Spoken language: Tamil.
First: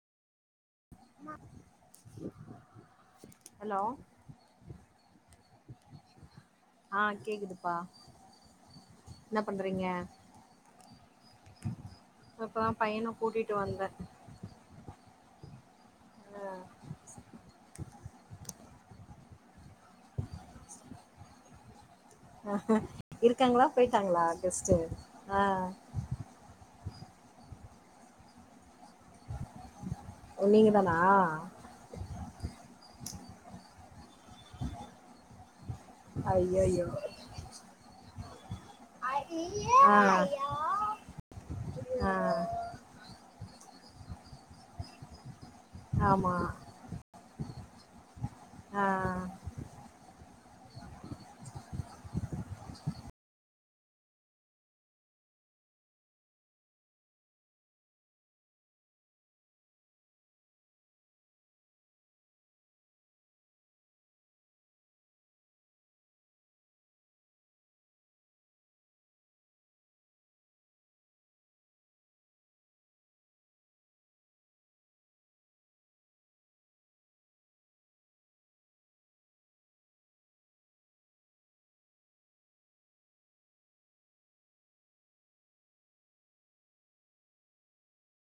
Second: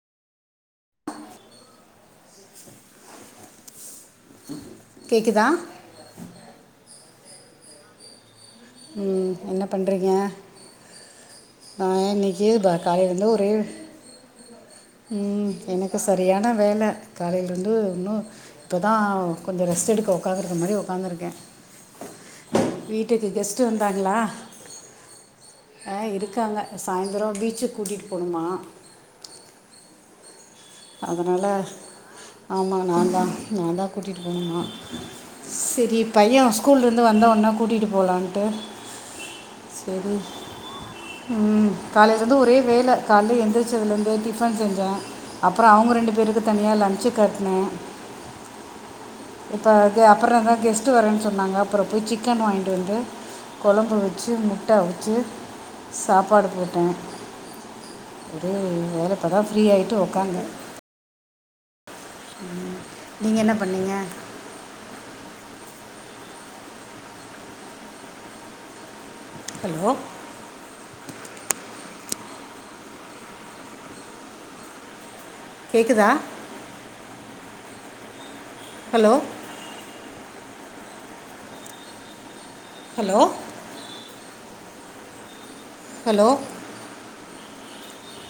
ஹலோ கேட்குதா ஆ கேக்குதுப்பா என்ன பண்றீங்க நா இன்னைக்கி இப்பதா பா பையன காலையிலருந்து ஒரே கூட்டிட்டு வந்தே ம் எனக்கு சரியான ஆ வேல காலைல இருந்து இன்னு இப்போதா கொஞ்சோ ரெஸ்ட் எடுக்க உக்காந்துறுக்கற மாரி உக்காந்துருக்கே இருக்காங்களா வந்தாங்களா போய்ட்டாங்களா கெஸ்ட்டு ஆ ஆ இருக்காங்க சாயந்தரோ பீச்சுக்கு கூட்டிகிட்டு போகணுமா நீங்க தானா அதனால ஆமா நான்தா நா தா கூட்டிட்டு போனுமா செரி பைய ஸ்கூல்ல ஐயையோ இருந்து வந்த உடனே கூட்டிட்டு போகலான்ட்டு ஆ செரி ம் ஆ காலைல இருந்து ஒரே வேல காலைல எந்திரச்சதுல இருந்து டிபன் செஞ்சே அப்புறோ அவங்க ரெண்டு ஆமா பேருக்கு தனியா லன்ச்சு கட்னே ஆ இப்ப தே அப்புறதா கெஸ்ட்ட் வரேன்னு சொன்னாங்க அப்புறோ போய் சிக்கன் வாங்கிட்டு வந்து கொழம்பு வெச்சு முட்ட அவுச்சு சாப்பாடு போட்ட ஒரே வேல இப்பதா ஃப்ரீயாயிட்டு உக்காந்தே ம் நீங்க என்னப் பண்ணீங்க ஹலோ கேட்குதா ஹலோ ஹலோ ஹலோ